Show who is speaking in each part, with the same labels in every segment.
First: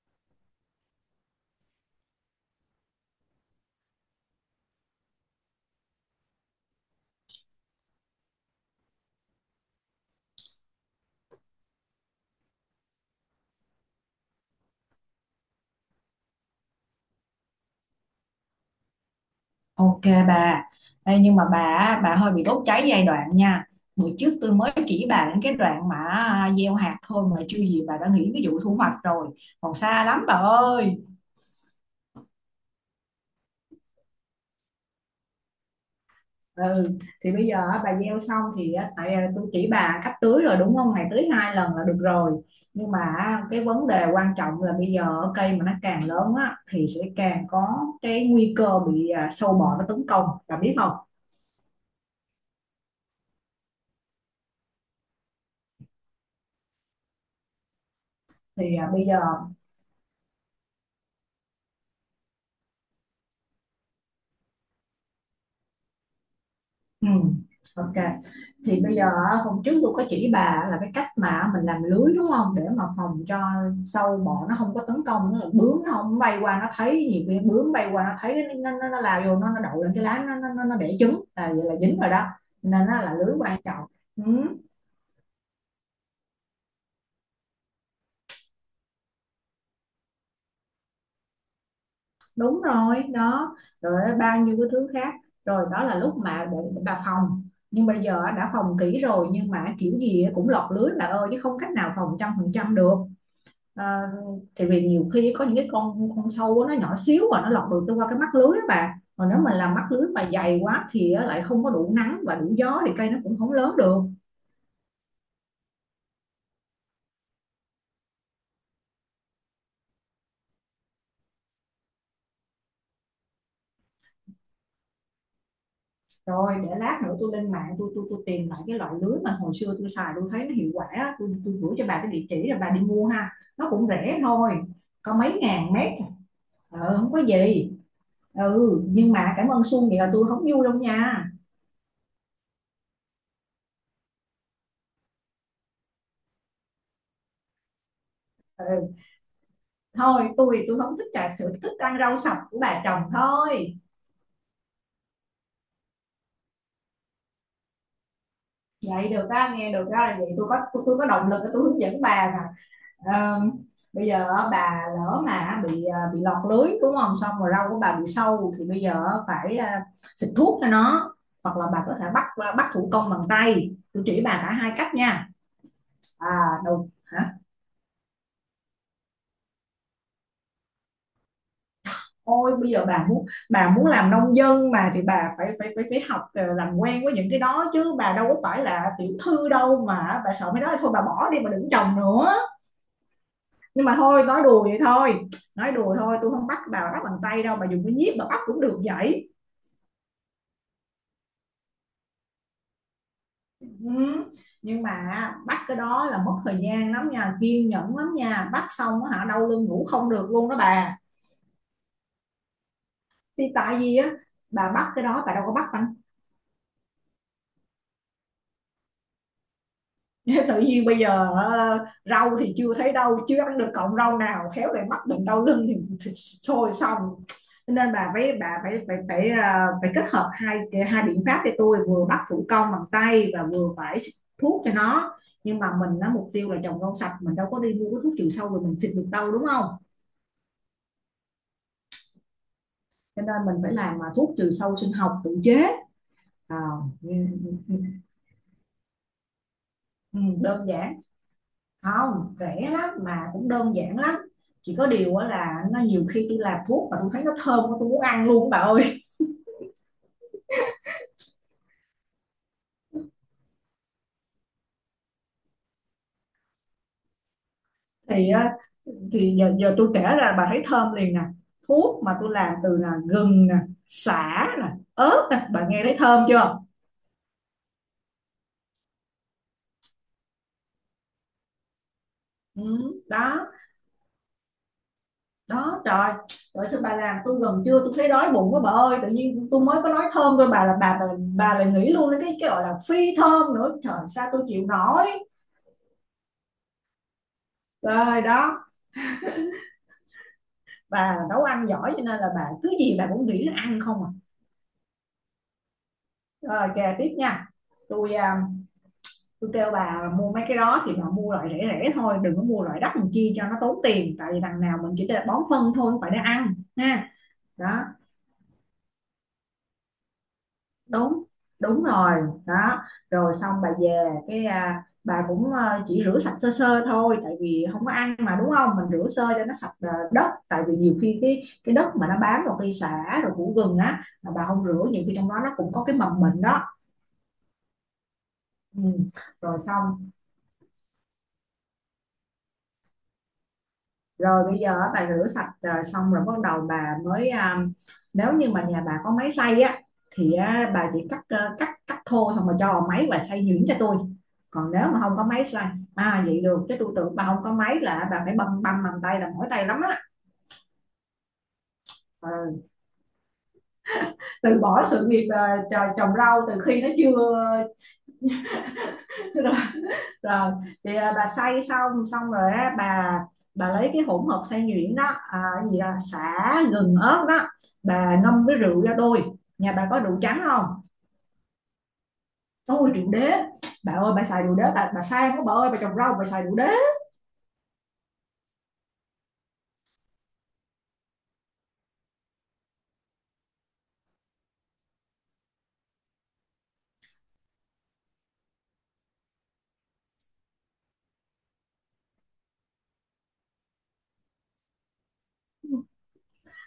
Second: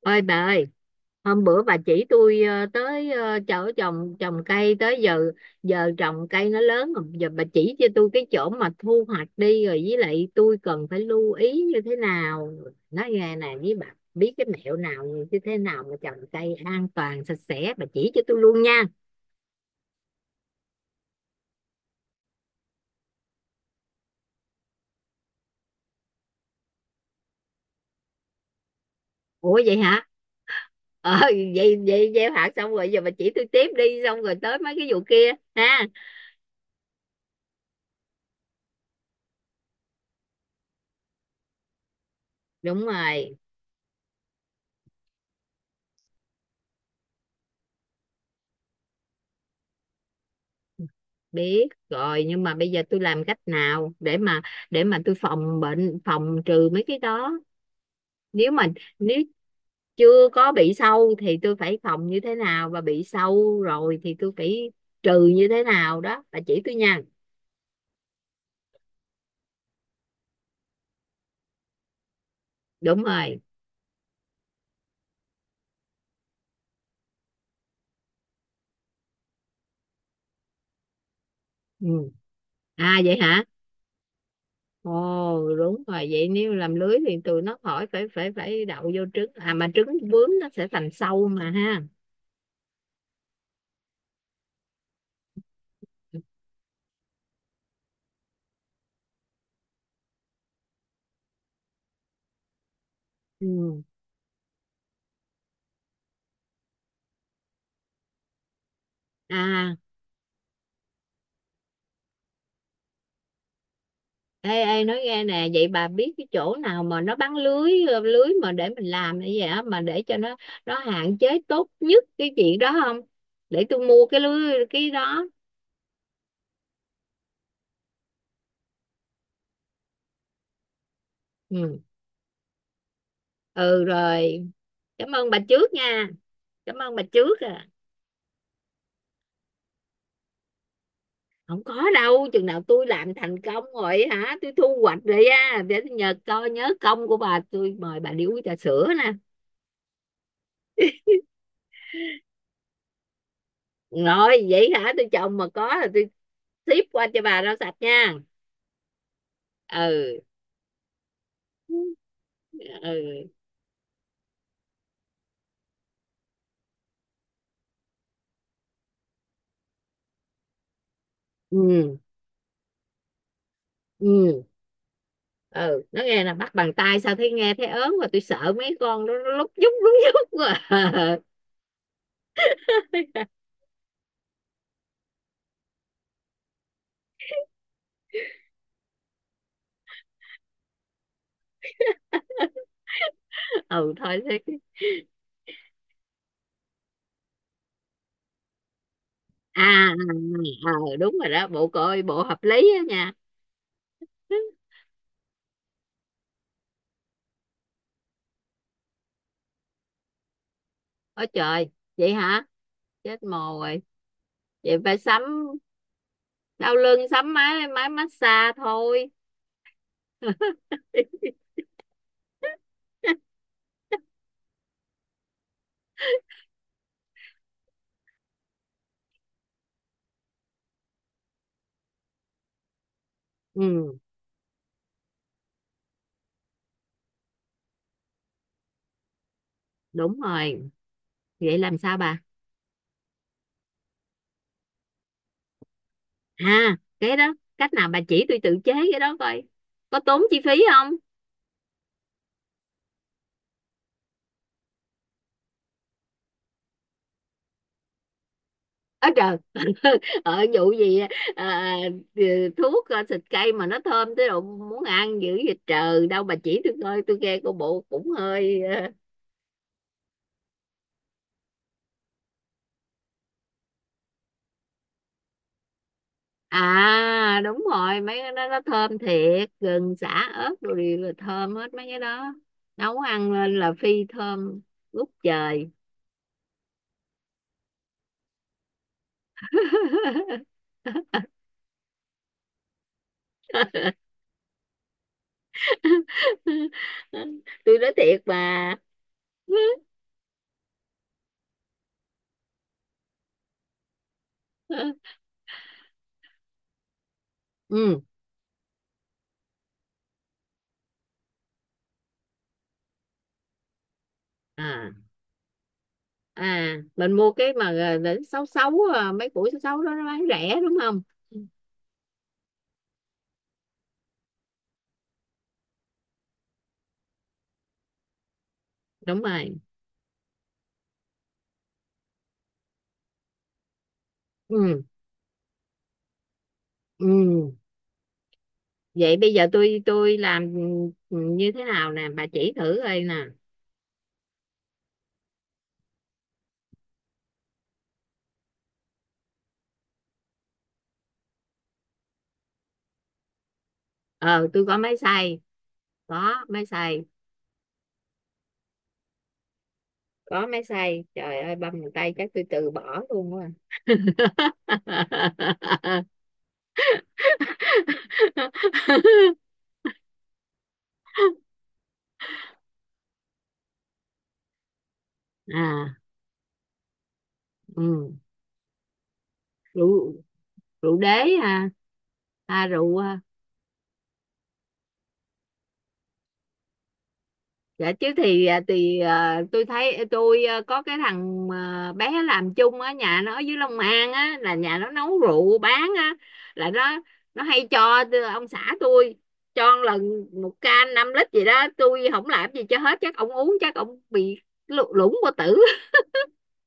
Speaker 1: Ôi bà ơi, hôm bữa bà chỉ tôi tới chỗ trồng trồng cây tới giờ, giờ trồng cây nó lớn rồi, giờ bà chỉ cho tôi cái chỗ mà thu hoạch đi rồi với lại tôi cần phải lưu ý như thế nào. Nói nghe nè với bà, biết cái mẹo nào, như thế nào mà trồng cây an toàn sạch sẽ bà chỉ cho tôi luôn nha.
Speaker 2: Ok bà, đây. Nhưng mà bà hơi bị đốt cháy giai đoạn nha. Bữa trước tôi mới chỉ bà đến cái đoạn mà gieo hạt thôi mà chưa gì bà đã nghĩ cái vụ thu hoạch rồi.
Speaker 1: Ủa
Speaker 2: Còn
Speaker 1: vậy
Speaker 2: xa
Speaker 1: hả?
Speaker 2: lắm bà ơi.
Speaker 1: Ờ, vậy vậy gieo hạt xong rồi giờ bà chỉ tôi tiếp đi xong rồi tới mấy cái vụ kia ha.
Speaker 2: Ừ, thì bây giờ á, bà gieo xong thì á, tôi chỉ bà cách tưới rồi đúng không? Ngày tưới 2 lần là được rồi.
Speaker 1: Đúng
Speaker 2: Nhưng mà
Speaker 1: rồi.
Speaker 2: á, cái vấn đề quan trọng là bây giờ á, cây mà nó càng lớn á thì sẽ càng có cái nguy cơ bị sâu bọ nó tấn công. Bà biết không?
Speaker 1: Biết rồi, nhưng mà bây giờ tôi làm cách nào để mà tôi phòng bệnh, phòng trừ mấy cái đó, nếu mà
Speaker 2: Thì à, bây
Speaker 1: nếu
Speaker 2: giờ
Speaker 1: chưa có bị sâu thì tôi phải phòng như thế nào, và bị sâu rồi thì tôi phải trừ như thế nào đó bà chỉ tôi nha.
Speaker 2: Ừ, ok. Thì bây giờ á, hôm trước tôi có chỉ bà là cái cách mà mình làm lưới đúng không? Để mà
Speaker 1: Đúng
Speaker 2: phòng
Speaker 1: rồi.
Speaker 2: cho sâu bọ nó không có tấn công, nó bướm nó không bay qua nó thấy. Nhiều khi bướm bay qua nó thấy nó lao vô, nó đậu lên cái lá, nó đẻ trứng là vậy là
Speaker 1: Ừ.
Speaker 2: dính rồi đó. Nên
Speaker 1: À
Speaker 2: nó là
Speaker 1: vậy
Speaker 2: lưới
Speaker 1: hả?
Speaker 2: quan trọng. Ừ,
Speaker 1: Ồ, đúng rồi, vậy nếu làm lưới thì tụi nó khỏi phải phải phải đậu vô trứng, à mà trứng bướm nó sẽ thành sâu mà ha.
Speaker 2: đúng rồi, đó. Rồi bao nhiêu cái thứ khác. Rồi đó là lúc mà để bà phòng, nhưng bây giờ đã phòng kỹ rồi nhưng mà kiểu gì cũng lọt lưới bà ơi, chứ không cách nào phòng 100% được.
Speaker 1: Ừ.
Speaker 2: À, tại vì nhiều khi có những cái con sâu nó nhỏ xíu và nó lọt được qua cái mắt lưới á bà, còn nếu mà làm
Speaker 1: À,
Speaker 2: mắt lưới mà dày quá thì á, lại không có đủ nắng và đủ gió thì cây nó cũng không lớn được.
Speaker 1: ê, ê, nói nghe nè, vậy bà biết cái chỗ nào mà nó bán lưới, lưới mà để mình làm như vậy á, mà để cho nó hạn chế tốt nhất cái chuyện đó không? Để tôi mua cái lưới cái đó.
Speaker 2: Rồi để lát nữa tôi lên mạng tôi tìm lại cái loại lưới mà hồi xưa tôi xài tôi thấy nó hiệu quả á. Tôi gửi
Speaker 1: Ừ.
Speaker 2: cho bà cái địa chỉ rồi bà đi mua ha. Nó
Speaker 1: Ừ
Speaker 2: cũng rẻ
Speaker 1: rồi.
Speaker 2: thôi,
Speaker 1: Cảm
Speaker 2: có
Speaker 1: ơn
Speaker 2: mấy
Speaker 1: bà trước
Speaker 2: ngàn mét.
Speaker 1: nha. Cảm ơn bà
Speaker 2: Không có
Speaker 1: trước à.
Speaker 2: gì. Ừ, nhưng mà cảm ơn Xuân vậy là tôi không vui đâu nha.
Speaker 1: Không có đâu, chừng nào tôi làm thành công rồi hả, tôi thu hoạch rồi á, để tôi nhờ coi nhớ công của bà, tôi mời bà đi uống trà sữa
Speaker 2: Ừ,
Speaker 1: nè.
Speaker 2: thôi tôi không thích trà sữa, thích ăn rau sạch của bà chồng thôi.
Speaker 1: Rồi, vậy hả, tôi trồng mà có là tôi ship qua cho bà rau sạch nha.
Speaker 2: Vậy được á nghe, được á,
Speaker 1: Ừ.
Speaker 2: vậy có động lực để tôi hướng dẫn bà mà.
Speaker 1: Ừ.
Speaker 2: Ờ, bây giờ á, bà lỡ mà bị lọt lưới đúng không, xong rồi rau của bà bị sâu thì bây giờ á, xịt thuốc cho nó, hoặc là bà có
Speaker 1: Ừ,
Speaker 2: thể bắt thủ công bằng tay. Tôi chỉ bà
Speaker 1: ừ,
Speaker 2: cả hai cách nha.
Speaker 1: ừ, nó nghe là
Speaker 2: À
Speaker 1: bắt bằng
Speaker 2: đầu
Speaker 1: tay sao thấy,
Speaker 2: hả,
Speaker 1: nghe thấy ớn, và tôi sợ mấy con nó lúc nhúc quá.
Speaker 2: ôi bây giờ bà muốn làm nông dân mà thì bà phải phải phải phải làm quen với những cái đó chứ, bà đâu có phải là tiểu thư đâu mà bà sợ. Mấy đó thôi bà bỏ đi mà đừng trồng nữa. Nhưng
Speaker 1: Ừ
Speaker 2: mà
Speaker 1: thôi
Speaker 2: thôi nói
Speaker 1: thế.
Speaker 2: đùa vậy thôi, nói đùa thôi, tôi không bắt bà bắt bằng tay đâu, bà dùng cái nhíp bà bắt cũng được vậy.
Speaker 1: À, à, à, ừ, đúng rồi đó, bộ coi bộ hợp lý á nha.
Speaker 2: Ừ. Nhưng mà bắt cái đó là mất thời gian lắm nha, kiên nhẫn lắm nha, bắt xong á hả đau lưng ngủ không được luôn đó bà.
Speaker 1: Ôi trời, vậy hả, chết mồ
Speaker 2: Thì tại
Speaker 1: rồi.
Speaker 2: vì á bà
Speaker 1: Vậy
Speaker 2: bắt
Speaker 1: phải
Speaker 2: cái
Speaker 1: sắm,
Speaker 2: đó bà đâu có bắt bằng…
Speaker 1: đau lưng sắm máy máy massage thôi.
Speaker 2: Tự nhiên bây giờ rau thì chưa thấy đâu, chưa ăn được cọng rau nào, khéo lại mắc bệnh đau lưng thì thôi xong. Nên bà phải phải phải ờ, phải kết hợp hai hai biện pháp cho tôi, vừa bắt thủ công bằng tay và vừa
Speaker 1: Ừ,
Speaker 2: phải xịt thuốc cho nó. Nhưng mà mình nó mục tiêu là trồng rau sạch, mình đâu có đi mua cái thuốc trừ sâu rồi mình xịt được đâu đúng không?
Speaker 1: đúng rồi. Vậy làm sao bà?
Speaker 2: Cho nên mình phải làm mà thuốc trừ sâu sinh học tự chế.
Speaker 1: À
Speaker 2: à, ừ,
Speaker 1: cái đó cách
Speaker 2: ừ,
Speaker 1: nào bà chỉ tôi tự chế cái đó coi? Có
Speaker 2: ừ,
Speaker 1: tốn chi phí
Speaker 2: Đơn
Speaker 1: không?
Speaker 2: giản, không rẻ lắm mà cũng đơn giản lắm. Chỉ có điều á là nó nhiều khi tôi làm thuốc mà tôi thấy nó thơm quá, tôi muốn ăn luôn bà ơi.
Speaker 1: Ở trời. Vụ gì? À, thuốc xịt cây mà nó thơm tới độ muốn ăn dữ vậy trời, đâu bà chỉ tôi coi, tôi nghe cô bộ cũng
Speaker 2: thì á,
Speaker 1: hơi ờ.
Speaker 2: thì giờ tôi kể ra bà thấy thơm liền nè. Thuốc mà tôi làm từ là gừng nè, sả nè, ớt nè, bà nghe thấy thơm chưa?
Speaker 1: À đúng rồi, mấy cái đó nó thơm thiệt, gừng, sả, ớt rồi đều là thơm hết mấy cái đó.
Speaker 2: Ừ,
Speaker 1: Nấu ăn
Speaker 2: đó.
Speaker 1: lên là phi thơm ngút trời.
Speaker 2: Đó trời, trời sao bà làm tôi gần trưa tôi thấy đói bụng quá bà ơi. Tự nhiên tôi mới có nói thơm thôi bà là bà lại nghĩ luôn đến cái gọi là phi thơm nữa, trời sao tôi chịu nổi.
Speaker 1: Tôi nói
Speaker 2: Trời
Speaker 1: thiệt mà.
Speaker 2: đó, bà nấu ăn giỏi cho nên là bà cứ gì bà cũng nghĩ đến ăn không à. Rồi kè tiếp nha.
Speaker 1: Ừ,
Speaker 2: tôi à, tôi kêu bà mua mấy cái đó thì bà mua loại rẻ rẻ thôi, đừng có mua loại đắt làm chi cho nó tốn tiền, tại vì đằng nào mình
Speaker 1: à,
Speaker 2: chỉ để bón phân thôi không phải để ăn
Speaker 1: à,
Speaker 2: ha.
Speaker 1: mình mua cái mà
Speaker 2: Đó,
Speaker 1: đến sáu sáu, mấy củ sáu sáu đó nó bán rẻ đúng không?
Speaker 2: đúng, đúng rồi đó. Rồi xong bà về bà chỉ rửa sạch sơ sơ thôi, tại vì không có ăn mà đúng không, mình rửa
Speaker 1: Đúng
Speaker 2: sơ cho nó
Speaker 1: rồi.
Speaker 2: sạch ờ, đất, tại vì nhiều khi cái đất mà nó bám vào cây sả rồi củ gừng á mà bà không
Speaker 1: Ừ.
Speaker 2: rửa, nhiều khi trong đó nó cũng có cái mầm bệnh đó.
Speaker 1: Ừ.
Speaker 2: Ừ.
Speaker 1: Vậy bây giờ
Speaker 2: Rồi
Speaker 1: tôi
Speaker 2: xong,
Speaker 1: tôi làm như thế nào nè bà chỉ thử coi nè?
Speaker 2: rồi bây giờ á, bà rửa sạch à, xong rồi bắt đầu nếu như mà nhà bà có máy xay á thì á, bà chỉ cắt à, cắt cắt thô xong rồi cho vào máy và xay nhuyễn cho tôi.
Speaker 1: Ờ tôi
Speaker 2: Còn
Speaker 1: có
Speaker 2: nếu
Speaker 1: máy
Speaker 2: mà không có
Speaker 1: xay.
Speaker 2: máy xay… À
Speaker 1: Có
Speaker 2: vậy được
Speaker 1: máy
Speaker 2: chứ, tôi
Speaker 1: xay,
Speaker 2: tưởng bà không có máy là bà phải băm băm bằng tay là mỏi tay lắm á.
Speaker 1: có máy xay, trời ơi, băm một tay
Speaker 2: Ờ,
Speaker 1: chắc tôi từ bỏ luôn quá.
Speaker 2: Từ bỏ sự nghiệp trồng trồng rau từ khi nó chưa… Rồi bà xay xong xong rồi á, bà lấy cái hỗn hợp xay nhuyễn đó, à, cái gì đó,
Speaker 1: À
Speaker 2: sả gừng ớt đó.
Speaker 1: ừ.
Speaker 2: Bà ngâm với rượu ra đôi, nhà bà có rượu
Speaker 1: rượu
Speaker 2: trắng không?
Speaker 1: rượu đế. À, à
Speaker 2: Ôi
Speaker 1: rượu
Speaker 2: rượu
Speaker 1: à,
Speaker 2: đế, bà ơi bà xài rượu đế, bà sang quá bà ơi, bà trồng rau bà xài rượu đế.
Speaker 1: dạ chứ thì tôi thấy có cái thằng bé làm chung ở nhà nó ở dưới Long An á, là nhà nó nấu rượu bán á, là nó hay cho ông xã tôi, cho một lần một can 5 lít gì đó, tôi không làm gì cho hết, chắc ông uống chắc ông bị lủng qua tử.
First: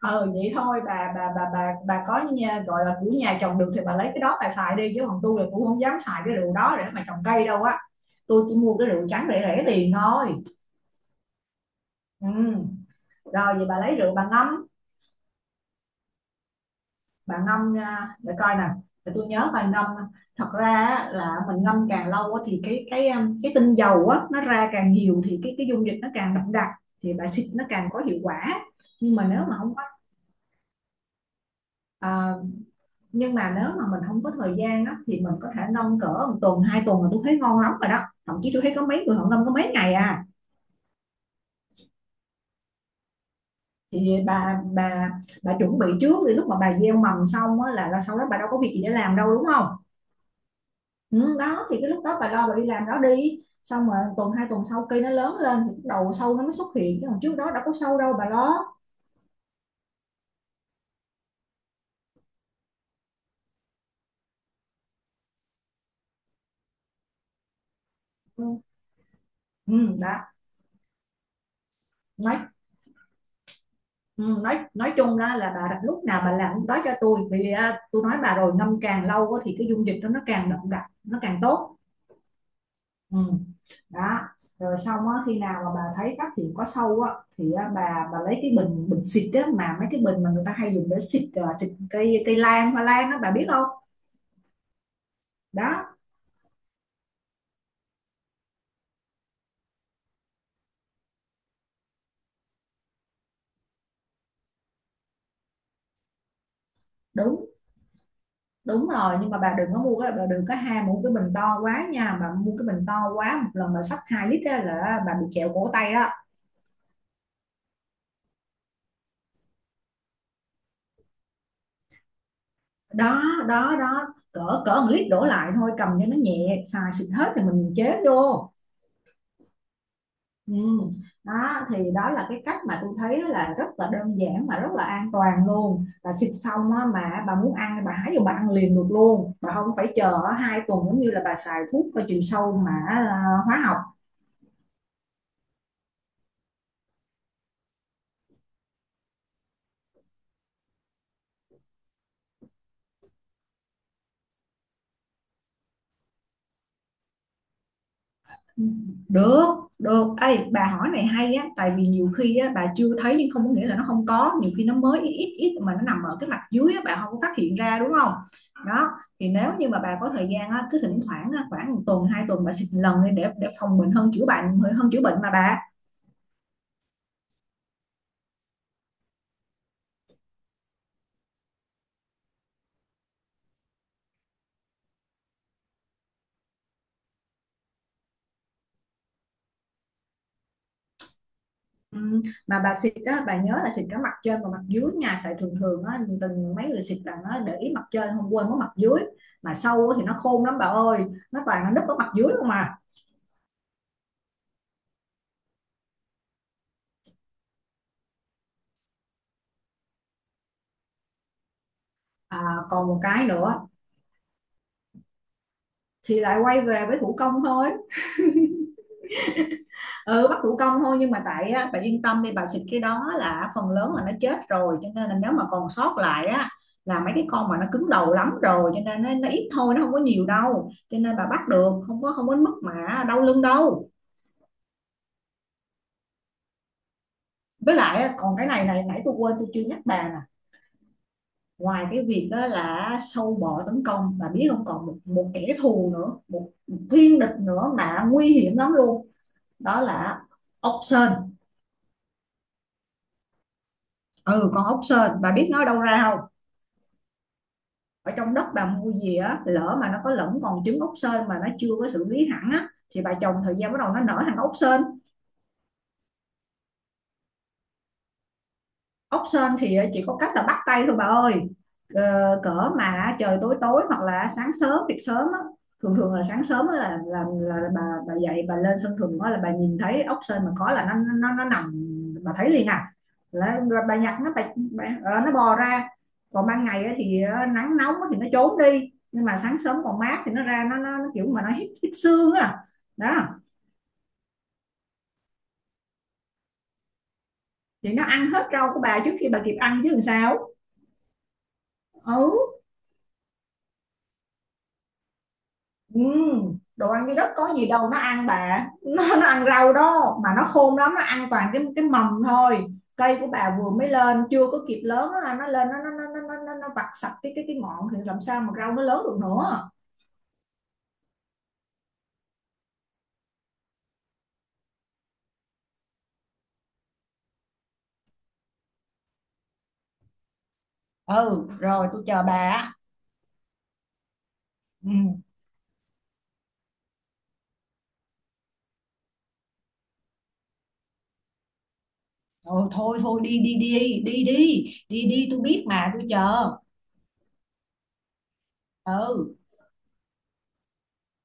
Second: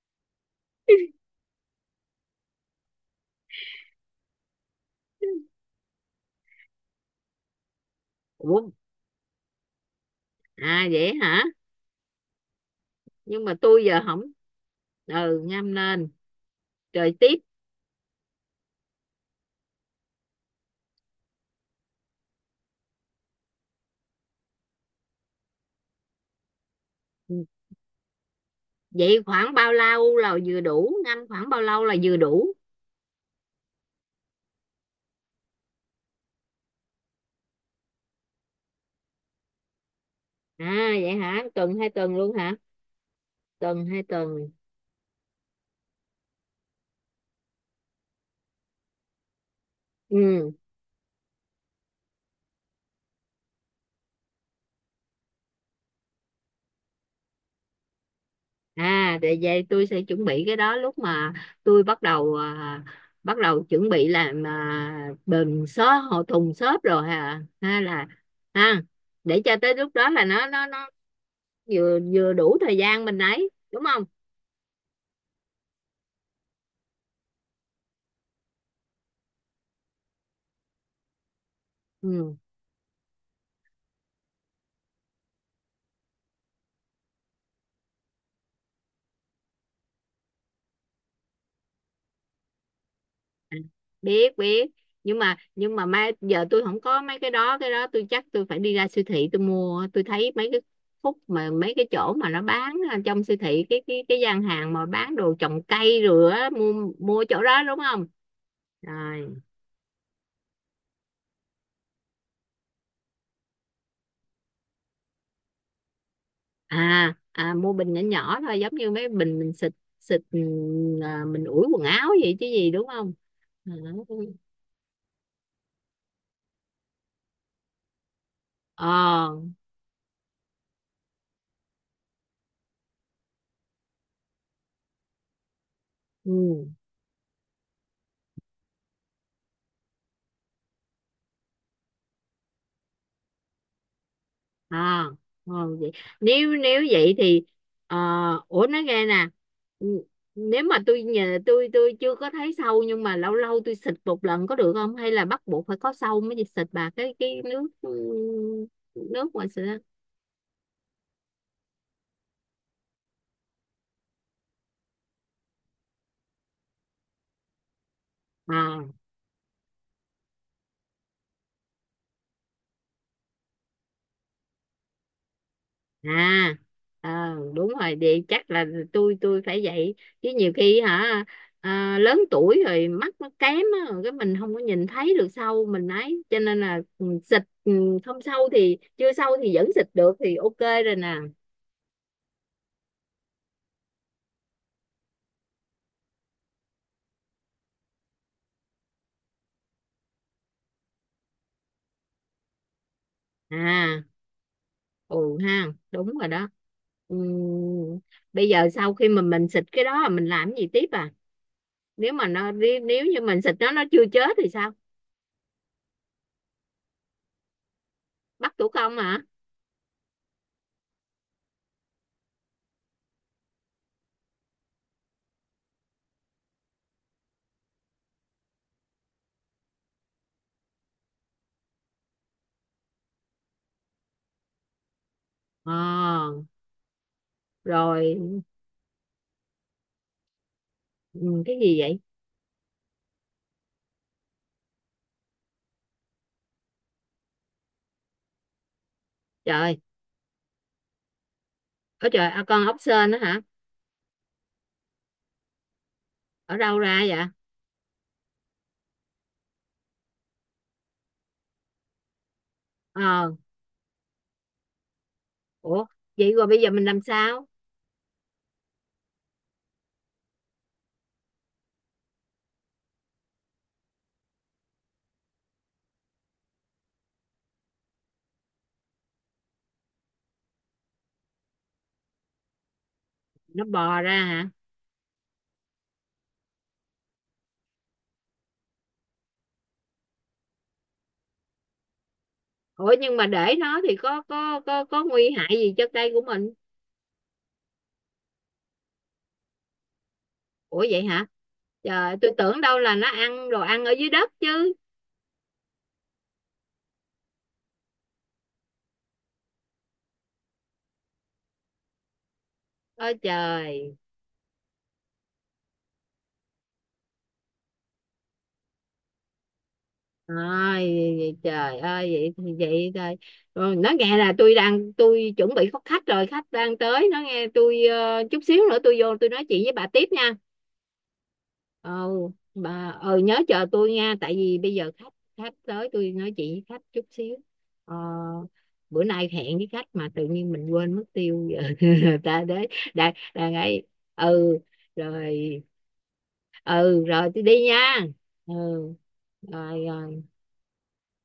Speaker 2: Ờ vậy thôi bà có nhà, gọi là của nhà trồng được thì bà lấy cái đó bà xài đi, chứ còn tôi là cũng không dám xài cái rượu đó để mà trồng cây đâu á. Tôi chỉ
Speaker 1: Ủa,
Speaker 2: mua cái rượu trắng rẻ rẻ tiền thôi.
Speaker 1: à vậy hả?
Speaker 2: Ừ.
Speaker 1: Nhưng mà
Speaker 2: Rồi vậy bà
Speaker 1: tôi
Speaker 2: lấy
Speaker 1: giờ
Speaker 2: rượu
Speaker 1: không.
Speaker 2: bà ngâm.
Speaker 1: Ừ ngâm lên. Trời tiếp.
Speaker 2: Bạn ngâm ra để coi nè, để tôi nhớ bài ngâm. Thật ra là mình ngâm càng lâu thì cái tinh dầu á nó ra càng nhiều thì cái dung dịch nó càng đậm đặc, thì bài xịt nó càng có hiệu quả. nhưng
Speaker 1: Vậy
Speaker 2: mà nếu
Speaker 1: khoảng
Speaker 2: mà
Speaker 1: bao
Speaker 2: không có
Speaker 1: lâu là vừa đủ, ngâm khoảng bao lâu là vừa
Speaker 2: à,
Speaker 1: đủ?
Speaker 2: nhưng mà nếu mà mình không có thời gian đó thì mình có thể ngâm cỡ 1 tuần 2 tuần là tôi thấy ngon lắm rồi đó. Thậm chí tôi thấy có mấy người họ ngâm có mấy ngày à.
Speaker 1: À vậy hả, tuần 2 tuần luôn hả? Tuần hai
Speaker 2: Thì
Speaker 1: tuần.
Speaker 2: bà chuẩn bị trước thì lúc mà bà gieo mầm xong á là sau đó bà đâu có việc gì để làm đâu đúng không?
Speaker 1: Ừ.
Speaker 2: Ừ, đó thì cái lúc đó bà lo bà đi làm đó đi, xong mà tuần 2 tuần sau cây nó lớn lên thì bắt đầu sâu nó mới xuất hiện, chứ còn trước đó đâu có sâu đâu bà lo.
Speaker 1: À để vậy tôi sẽ chuẩn bị cái đó lúc mà tôi bắt đầu bắt đầu chuẩn bị làm bình xốp hộ thùng xốp rồi hả ha, là
Speaker 2: Ừ,
Speaker 1: ha, để cho tới lúc
Speaker 2: ừ đó
Speaker 1: đó là nó vừa vừa
Speaker 2: nói
Speaker 1: đủ thời gian mình ấy đúng không?
Speaker 2: ừ, Nói chung đó là bà lúc nào bà làm lúc đó cho tôi, vì tôi nói bà rồi, ngâm càng lâu á thì cái dung dịch đó nó càng đậm đặc nó càng tốt.
Speaker 1: Ừ.
Speaker 2: Ừ, đó. Rồi xong á khi nào mà bà thấy phát hiện có sâu á thì á, bà lấy cái bình bình xịt á, mà mấy cái bình mà người ta hay dùng để xịt cây, cây lan hoa lan á, bà biết không?
Speaker 1: Biết biết, nhưng mà
Speaker 2: Đó,
Speaker 1: mai giờ tôi không có mấy cái đó, cái đó tôi chắc tôi phải đi ra siêu thị tôi mua. Tôi thấy mấy cái khúc mà mấy cái chỗ mà nó bán ở trong siêu thị, cái gian hàng mà bán đồ trồng cây rồi á, mua mua chỗ
Speaker 2: đúng,
Speaker 1: đó đúng không?
Speaker 2: đúng rồi.
Speaker 1: Rồi.
Speaker 2: Nhưng mà bà đừng có ham mua cái bình to quá nha, bà mua cái bình to quá một lần bà xách 2 lít á là bà bị trẹo cổ tay đó.
Speaker 1: À, à, mua bình nhỏ nhỏ thôi, giống như mấy bình mình xịt, ừ, à, mình ủi quần áo vậy chứ gì đúng không?
Speaker 2: đó
Speaker 1: Ờ.
Speaker 2: đó đó, cỡ cỡ 1 lít đổ lại thôi, cầm cho nó nhẹ, xài xịt hết thì mình chế vô.
Speaker 1: Ờ.
Speaker 2: Ừ. Đó thì đó là cái cách mà tôi thấy là rất là đơn giản mà rất là an toàn luôn. Bà xịt
Speaker 1: Ừ.
Speaker 2: xong á, mà bà muốn ăn bà hái vô bà ăn liền được luôn, bà không phải chờ 2 tuần giống như là bà xài thuốc có chiều sâu mà hóa học.
Speaker 1: À thôi vậy, nếu nếu vậy thì, ờ, ủa nói nghe nè, n- nếu mà tôi nhờ tôi chưa có thấy sâu nhưng mà lâu lâu tôi xịt một lần có được không, hay là bắt buộc phải có sâu mới xịt bà, cái nước nước mà
Speaker 2: Được,
Speaker 1: xịt á?
Speaker 2: được. Ê, bà hỏi này hay á, tại vì nhiều khi á, bà chưa thấy nhưng không có nghĩa là nó không có, nhiều khi nó mới ít ít ít mà nó nằm ở cái mặt dưới á, bà không có phát hiện ra đúng không? Đó,
Speaker 1: À.
Speaker 2: thì nếu như mà bà có thời gian á, cứ thỉnh thoảng á, khoảng 1 tuần, 2 tuần bà xịt lần đi để phòng bệnh hơn chữa bệnh hơn chữa bệnh mà bà.
Speaker 1: À, ờ, đúng rồi, vậy chắc là tôi phải vậy chứ nhiều khi hả, lớn tuổi rồi mắt nó kém á, cái mình không có nhìn thấy được sâu mình ấy, cho nên là xịt không sâu thì chưa sâu thì vẫn xịt được thì OK rồi nè.
Speaker 2: Ừ, mà bà xịt á, bà nhớ là xịt cả mặt trên và mặt dưới nha, tại thường thường á, từng mấy người xịt là nó để ý mặt trên không, quên mất mặt dưới, mà sâu á thì nó khôn lắm bà ơi, nó toàn nó núp ở mặt dưới không mà.
Speaker 1: À, ừ ha, đúng rồi đó. Ừ, bây giờ sau khi mà mình xịt cái đó mình làm cái gì tiếp à, nếu mà
Speaker 2: À,
Speaker 1: nó, nếu
Speaker 2: còn một
Speaker 1: nếu như
Speaker 2: cái
Speaker 1: mình xịt
Speaker 2: nữa,
Speaker 1: nó chưa chết thì sao?
Speaker 2: thì lại quay về với thủ công thôi.
Speaker 1: Bắt tủ công hả?
Speaker 2: Ừ bắt thủ công thôi, nhưng mà tại á, bà yên tâm đi, bà xịt cái đó là phần lớn là nó chết rồi, cho nên là nếu mà còn sót lại á là mấy cái con mà nó cứng đầu lắm rồi, cho nên nó ít thôi nó không có nhiều đâu, cho nên bà bắt được, không có mức mà đau lưng đâu.
Speaker 1: Ờ
Speaker 2: Với lại
Speaker 1: rồi.
Speaker 2: á, còn cái này này nãy tôi quên tôi chưa nhắc bà nè.
Speaker 1: Ừ, cái gì
Speaker 2: Ngoài
Speaker 1: vậy?
Speaker 2: cái việc đó là sâu bọ tấn công bà biết không, còn một kẻ thù nữa, một thiên địch nữa mà nguy hiểm lắm luôn.
Speaker 1: Trời,
Speaker 2: Đó là ốc sên.
Speaker 1: ở trời, con ốc sên đó hả?
Speaker 2: Ừ con ốc sên, bà biết nó đâu ra không?
Speaker 1: Ở đâu ra vậy?
Speaker 2: Ở trong đất bà mua gì á, lỡ mà nó có lẫn còn trứng ốc sên mà nó chưa có xử lý hẳn á, thì bà trồng
Speaker 1: Ờ,
Speaker 2: thời gian bắt đầu nó nở thành ốc sên.
Speaker 1: ủa, vậy rồi bây giờ mình làm sao?
Speaker 2: Ốc sên thì chỉ có cách là bắt tay thôi bà ơi. Ờ, cỡ mà trời tối tối hoặc là sáng sớm việc sớm á, thường thường là sáng sớm á là là bà dậy bà lên sân thượng á, là bà nhìn thấy ốc sên mà có là nó nằm, bà thấy liền à,
Speaker 1: Nó
Speaker 2: là bà
Speaker 1: bò
Speaker 2: nhặt
Speaker 1: ra
Speaker 2: nó bà,
Speaker 1: hả?
Speaker 2: nó bò ra. Còn ban ngày á thì ờ, nắng nóng á thì nó trốn đi, nhưng mà sáng sớm còn mát thì nó ra, nó kiểu mà nó hít hít xương á.
Speaker 1: Ủa
Speaker 2: Đó
Speaker 1: nhưng mà để nó thì có nguy hại gì cho cây của mình?
Speaker 2: thì nó ăn hết rau của bà trước khi bà kịp ăn chứ làm sao.
Speaker 1: Ủa vậy hả? Trời, tôi
Speaker 2: Ừ.
Speaker 1: tưởng đâu là nó ăn đồ ăn ở dưới đất chứ.
Speaker 2: Đồ ăn cái đất có gì đâu nó ăn bà. Nó ăn rau đó mà, nó khôn lắm, nó ăn toàn cái mầm thôi.
Speaker 1: Ôi
Speaker 2: Cây của bà vừa mới
Speaker 1: trời.
Speaker 2: lên chưa có kịp lớn á, nó lên nó vặt sạch cái ngọn thì làm sao mà rau nó lớn được nữa.
Speaker 1: Ôi trời ơi, vậy thì vậy thôi. Ừ, nó nghe là tôi đang, tôi chuẩn bị có khách rồi, khách đang tới, nó nghe tôi chút xíu nữa tôi vô tôi nói chuyện với bà tiếp nha.
Speaker 2: Ừ rồi tôi
Speaker 1: Ờ,
Speaker 2: chờ bà á.
Speaker 1: bà nhớ chờ tôi nha, tại vì bây giờ khách,
Speaker 2: Ừ
Speaker 1: khách tới tôi nói chuyện với khách chút xíu. ờ, bữa nay hẹn với khách mà tự nhiên mình quên mất tiêu giờ. Ta đấy.
Speaker 2: rồi, thôi
Speaker 1: đang
Speaker 2: thôi đi
Speaker 1: đang
Speaker 2: đi
Speaker 1: ấy.
Speaker 2: đi đi
Speaker 1: Ừ
Speaker 2: đi đi đi tôi
Speaker 1: rồi.
Speaker 2: biết mà tôi chờ.
Speaker 1: Ừ rồi tôi đi nha. Ừ.
Speaker 2: Ừ.
Speaker 1: Rồi. Ờ,